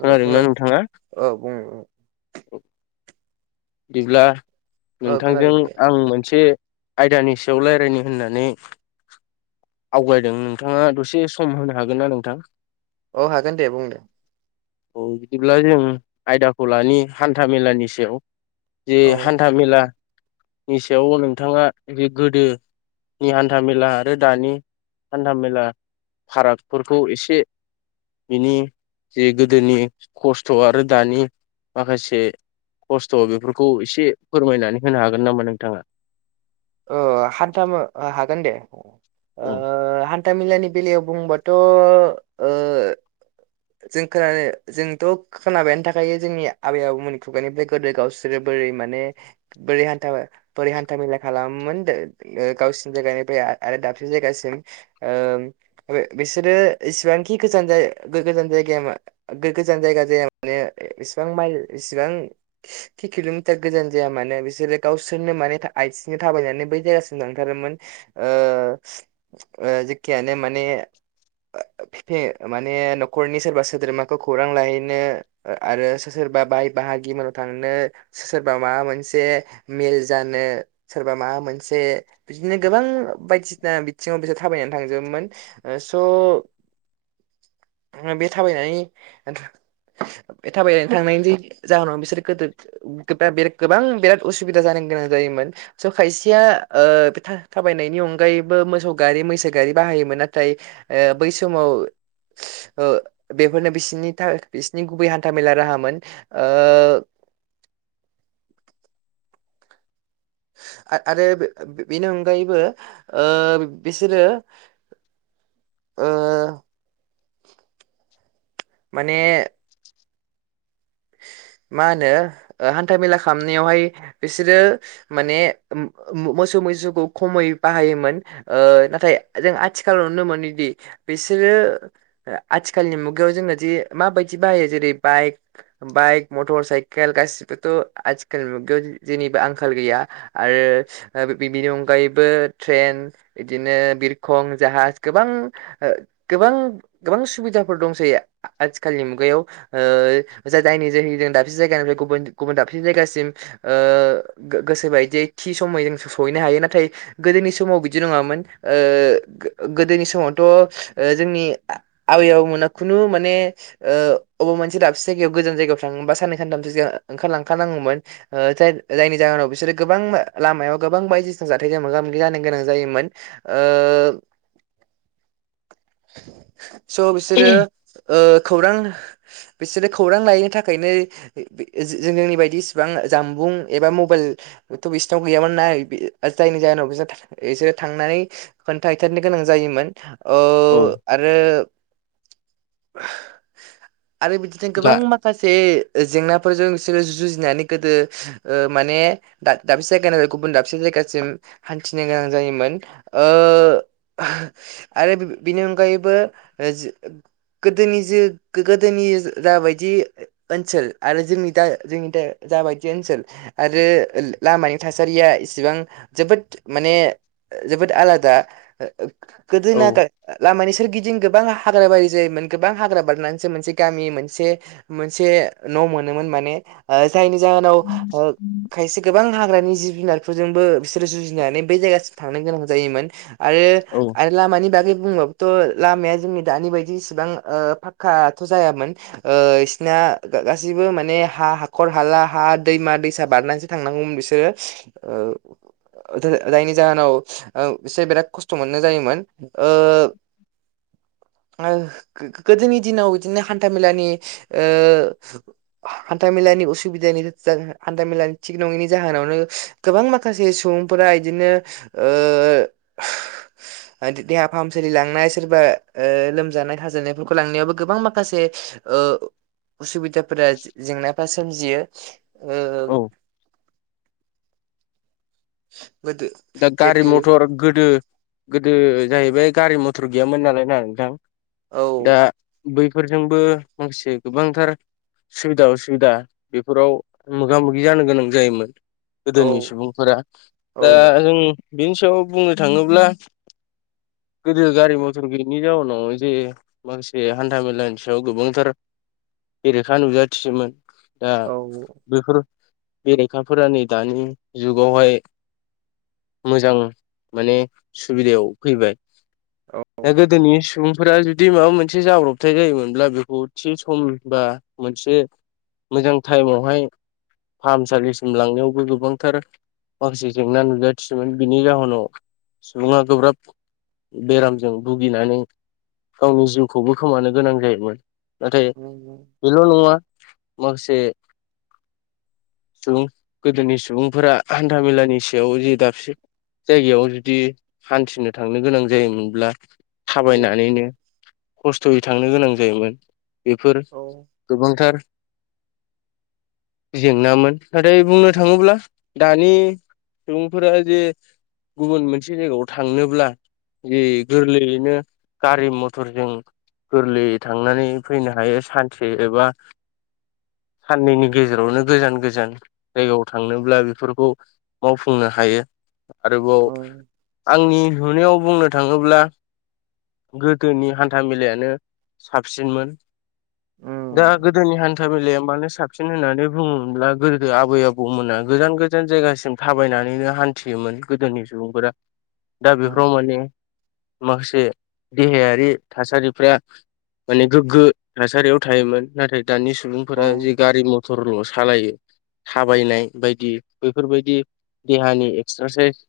खोनादोंना नोंथाङा? बिदिब्ला औ नोंथांजों खोनादों दे आं मोनसे आयदानि सायाव रायज्लायनो होननानै आवगायदों नोंथाङा दसे सम होनो हागोन ना नोंथां? अ हागोन दे बुंदो। औ बिदिब्ला जों आयदाखौ लानि हान्था मेलानि सायाव। जे औ हानथा मेलानि सायाव नोंथाङा जे गोदो नि हान्थामेला आरो दानि हान्था मेला फारागफोरखौ एसे बिनि जे गोदोनि खस्थ' आरो दानि माखासे खस्थ' बेफोरखौ एसे फोरमायनानै होनो हागोन नामा नोंथाङा? ओ हान्थाम हागोन दे ओ औ हा नथा मेलानि बेलायाव बुंबाथ' ओ जों खोनानो जोंथ' खोनाबायानो थाखायो जोंनि आबै आबौमोननि खुगानिफ्राय गोदो गावसोरो बोरै माने बोरै हान्था बोरै हान्था मेला खालामोन गावसिनि जायगायनिफ्राय आरो दाबसे जायगासिम ओ बे बिसोरो एसेबांखि गोजान जा जान गोजान जायगाया गोजान जायगा जाया मानो इसेबां माइल इसेबां किल'मिटार गोजान जाया मानो बिसोरो गावसोरनो माने आथिंजों थाबायनानै बै जायगासिम थांथारोमोन। ओ ओ जिखियानो माने [inaudible] माने नख'रनि सोरबा सोद्रोमाखौ खौरां लाहैनो आरो सोरबा बाय बाहागि मोनाव थांनो सोरबा माबा मोनसे मेल जानो सोरबा माबा मोनसे बिदिनो गोबां। बायदिसिना बिथिङाव बिसोर थाबायनानै थांजबोमोन स' बे थाबायनानै बे थाबायनानै थांनायनि जि जाहोनाव बिसोर गोदो गोबां बिब बिराद उसुबिदा जानो गोनां जायोमोन स खायसेया ओ थाबायनायनि अनायैबो मोसौ गारि मैसो गारि बा योमोन नाथाय ओ बै समाव ओ बेफोरनो बिसिनि थाखाय बिसिनि गुबै हान्थामेला राहामोन ओ [inaudible] आरो बेनि अनगायैबो ओ बिसोरो ओ माने [inaudible] मा होनो ओ हान्था मेला खालामनायावहाय बिसोरो माने मो-मोसौ मैसोखौ खमै बाहायोमोन ओ नाथाय जों आथिखालाव नुनो मोनोदि बेसोरो आथिखालनि मुगायाव जोंना जे माबायदि बाहायो जेरै बाइक बाइक मटर साइकेल गासिबोथ' आथिखालनि मुगायाव जेनिबो आंखाल गैया आरो बिनि अनगायैबो ट्रेन बिदिनो बिरखं जाहाज गोबां गोबां गोबां सुबिदाफोर दंसै आथिखालनि मुगायाव ओ जायनि जोंनि जों दाबसे जायगानिफ्राय गुबुन गुबुन दाबसे ओ जायगासिम गोसोबायदियै थि समयै जों सहैनो हायो नाथाय गोदोनि समाव बिदि नङामोन ओ गोदोनि समावथ' जोंनि आबै आबौमोना खुनु माने ओ अबे मोनसे दाबसे गोजान जायगायाव थाङोबा साननै सानथामसो सिगाङाव ओंखारलांखा नांगौन जाय ओ जायनि जाहोनाव बिसोरो गोबां लामायाव गोबां बायदिसिना जाथायजों मोगा मोगि जानो गोनां जायोमोन ओ [inaudible] स बिसोरो ओ खौरां बिसोरो खौरां लायैनि थाखायनो जोंनि बायदि इसिबां जानबुं एबा मबाइल बिसिनाव गैयामोन ना जायनि जाहोनाव बिसोर बिसोरो थांनानै खोन्थाहैथारनो गोनां जायोमोन। ओ औ आरो आरो जों दा गोबां माखासे जेंनाफोरजों बिसोरो जुजिनानै गोदो ओ माने दाबसे जायगायानो गुबुन दाबसे जाय गायाव हान्थिनो गोनां जायोमोन ओ आरो बिनि अनगायै बो गोदोनि जो-जाबायदि ओनसोल आरो जोंनि दा जोंनि दा जाबायदि ओनसोल आरो लामानि थासारिया इसेबां जोबोद माने जोबोद आलादा गोदोना औ लामानि सोरगिदिं गोबां हाग्राबारि जायोमोन गोबां हाग्रा बारनानैसो मोनसे गामिमोन से मोनसे न' मोनोमोन माने ओ जायनि जाहोनाव ओ खायसे गोबां हाग्रानि जिब जुनारफोरजोंबो बिसोरो जुजिनानै बै जायगासिम थांनो गोनां जायोमोन। औ आरो लामानि बागै बुंबाबोथ' लामाया जोंनि दानि बायदि इसिबां फाखक्काथ' जायामोन ओ इसिना गासैबो माने हा हाखर हाला हा दैमा दैसा बारनानैसो थांनांगौमोन। बिसोरो ओ जायनि जाहोनाव एसे बिराद खस्थ' मोननाय जायोमोन ओ ओ गोदोनि दिनाव बिदिनो हान्थाामेलानि ओ हान्थामेलानि उसुबिदानि हान्थामेलानि थिग नङैनि जाहोनाव गोबां माखासे सुबुंफोरा बिदिनो ओ देहा फाहामसालि लांनाय सोरबा ओ लोमजानाय साजानायफोरखौ लांनायावबो गोबां माखासे ओ उसुबिदाफोरा जेंनाफ्रा सोमजियो ओ औ [inaudible] दा गारि जेरै मथर गोदो गोदो जाहैबाय गारि मथर गैयामोन नालाय ना नोंथां औ दा बैफोरजोंबो माखासे गोबांथार सुबिदा उसुबिदा बेफोराव मोगा मोगि जानो गोनां जायोमोन। औ गोदोनि सुबुंफोरा औ दा बिनि सायाव बुंनो थाङोब्ला [inaudible] गोदो गारि मथर गैयैनि जाउनाव जे माखासे हान्था मेलानि सायाव गोबांथार बेरेखा नुजाथियोमोन दा औ बेफोर बेरेखाफोरा नै दानि जुगावहाय मोजां माने सुबिदायाव फैबाय दा गोदोनि सुबुं जुदि माबा मोनसे जाब्रबथाय जायोमोनब्ला बेखौ थि सम बा मोनसे मोजां टाइमआवहाय फाहामसालिसिम लांनायावबो गोबांथार माखासे जेंना नुजायो। सोमोन बिनि जाहोनाव सुबुङा गोब्राब बेरामजों भुगिनानै गावनि जिउखौबो खोमानो गोनां जायोमोन नाथाय औ बेल' नङा माखासे सुबुं गोदोनि सुबुंफोरा हान्थामेलानि सायाव दाबसे जायगायाव जुदि हान्थिनो थांनो गोनां जायोमोनब्ला थाबायनानैनो खस्थ'यै थांनो गोनां जायोमोन बेफोर औ गोबांथार जेंनामोन नाथाय बुंनो थाङोब्ला दानि जे गुबुन मोनसे जायगायाव थांनोब्ला जि गोरलैयैनो गारि मथरजों गोरलैयै थांनानै फैनो हायो सानसे एबा [inaudible] साननैनि गेजेरावनो गोजान गोजान जायगायाव थांनोब्ला बेफोरखौ मावफुंनो हायो आरोबाव औ आंनि नुनायाव बुंनो थाङोब्ला गोदोनि हान्था मेलायानो साबसिनमोन। [inaudible] दा गोदोनि हान्था मेलाया मानो साबसिन होननानै बुङोब्ला गोदो आबै आबौमोना गोजान गोजान जायगासिम थाबायनानैनो हान्थियोमोन गोदोनि सुबुंफोरा दा औ बेफोराव माने माखासे देहायारि थासारिफ्रा माने गोग्गो थासारियाव थायोमोन नाथाय दानि औ सुबुंफोरा जे गारि मथरल'सो सालायो थाबायनाय बायदि बैफोरबायदि देहानि एक्सारसाइस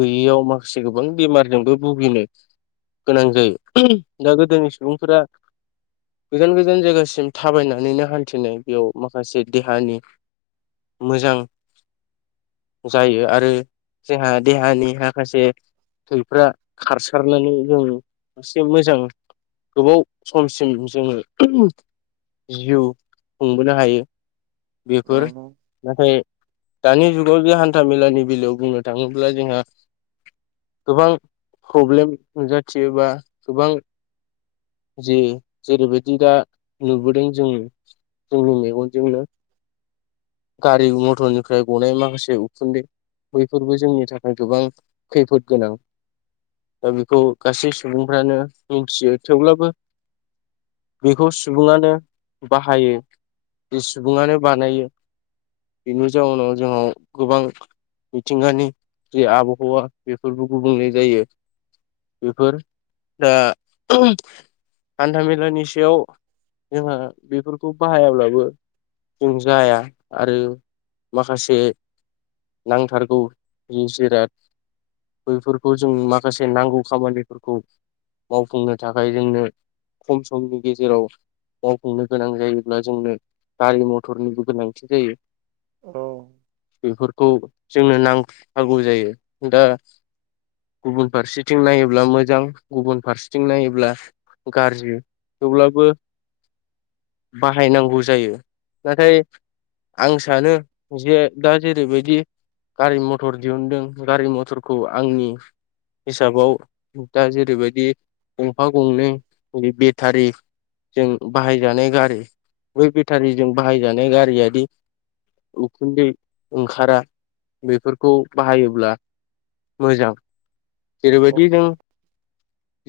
गैयियाव माखासे गोबां बेमारजोंबो भुगिनो गोनां जायो दा गोदोनि सुबुंफोरा गोजान गोजान जायगासिम थाबायनानैनो हान्थिनाय बेयाव माखासे देहानि मोजां जायो आरो जोंहा देहानि माखासे थैफ्रा खारसारनानै जों एसे मोजां गोबाव समसिम जोङो जिउ खुंबोनो हायो। बेफोर नाथाय दानि जुगाव बे हान्था मेलानि बेलायाव बुंनो थाङोब्ला जोंहा गोबां प्रब्लेम नुजाथियो बा गोबां जे जेरैबायदि दा नुबोदों जों जोंनि मेगनजोंनो गारि मटरनिफ्राय गनाय माखासे उखुन्दै बैफोरबो जोंनि थाखाय गोबां खैफोद गोनां दा बेखौ गासै सुबुंफ्रानो मिथियो थेवब्लाबो बेखौ सुबुङानो बाहायो जि सुबुङानो बानायो बेनि जाउनाव जों गोबां मिथिंगानि जे आबहावा बेफोरबो गुबुंले जायो बेफोर दा हान्थामेलानि सायाव जोंहा बेफोरखौ बाहायाब्लाबो जों जाया आरो माखासे नांथारगौ नि जिराद बैफोरखौ जों माखासे नांगौ खामानिफोरखौ मावफुंनो थाखाय जोंनो खम समनि गेजेराव मावफुंनो गोनां जायोब्ला जोंनो गारि मथरनिबो गोनांथि जायो औ खौ जोंनो नांथारगौ जायो दा गुबुन फारसेथिं नायोब्ला मोजां गुबुन फारसेथिं नायोब्ला गाज्रि थेवब्लाबो बाहायनांगौ जायो नाथाय आं सानो जे दा जेरैबाय दि गारि मथर दिहुनदों गारि मथरखौ आंनि हिसाबाव दा जेरैबायदि गंफा गंनै बे बेटारि जों बाहायजानाय गारि बै बेटारिजों बाहायजानाय गारियादि उखुन्दै ओं खारा बेफोरखौ बाहायोब्ला मोजां जेरै बायदि नों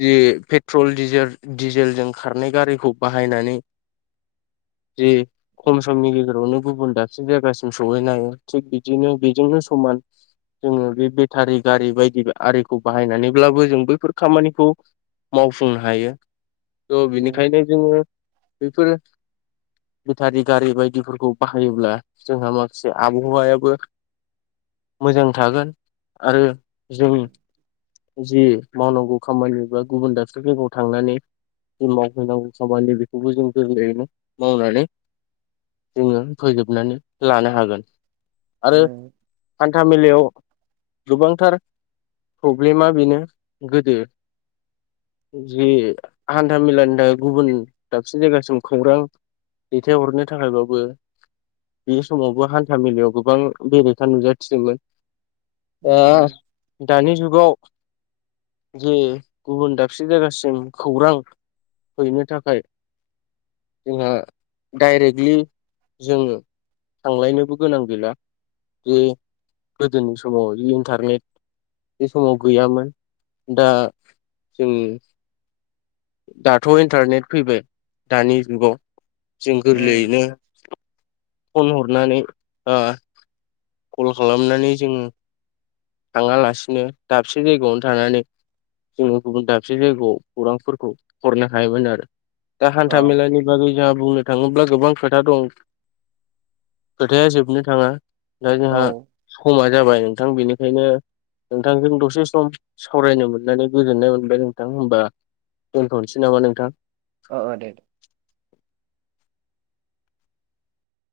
जि पेट्रल डिजेल डिजेलजों खारनाय गारिखौ बाहायनानै दि खम समनि गेजेरावनो गुबुन दाबसे जायगासिम सहैनो हायो थिग बिदिनो बेजोंनो समान जोङो बे बेटारि गारि बायदि आरिखौ बाहायनानैब्लाबो जों बैफोर खामानिखौ मावफुंनो हायो थ बिनिखायनो जोङो बेैफोर बेटारि गारि बायदिफोरखौ बाहायोब्ला जोंहा माखासे आब हावायाबो मोजां थागोन आरो जों जि मावनांगौ खामानि बा गुबुन दाबसे जायगायाव थांनानै जों मावहैनांगौ खामानि बेखौबो जों गोरलैयैनो मावनानै जोङो फोजोबनानै लानो हागोन आरो हान्था मेलायाव गोबांथार प्रब्लेमा बेनो गोदो जि हान्था मेलानि थाखाय गुबुन दाबसे जायगासिम खौरां दैथायहरनो थाखायबाबो बे समावबो हान्था मेलायाव गोबां बेरेखा नुजाथिदोंमोन दा दानि जुगाव [inaudible] जे गुबुन दाबसे जायगासिम खौरां हैनो थाखाय जोंहा डाइरेक्टलि जोङो थांलायनोबो गोनां गैला जे गोदोनि समाव इन्टारनेट बे समाव गैयामोन दा जों दाथ' इन्टारनेट फैबाय दानि जुगाव जों गोरलैयैनो फन हरनानै ओ कल खालामनानै जोङो थाङालासिनो दाबसे जायगायावनो थानानै जोङो गुबुन दाबसे जायगायाव खौरांफोरखौ हरनो हायोमोन आरो दा हान्था मेलानि बागै जोंहा बुंनो थाङोब्ला गोबां खोथा दं खोथाया जोबनो थाङा दा जोंहा समा जाबाय नोंथां बेनिखायनो नोंथांजों दसे सम सावरायनो मोननानै गोजोननाय मोनबाय नोंथां होमबा दोनथ'नोसै नामा नोंथां औ दे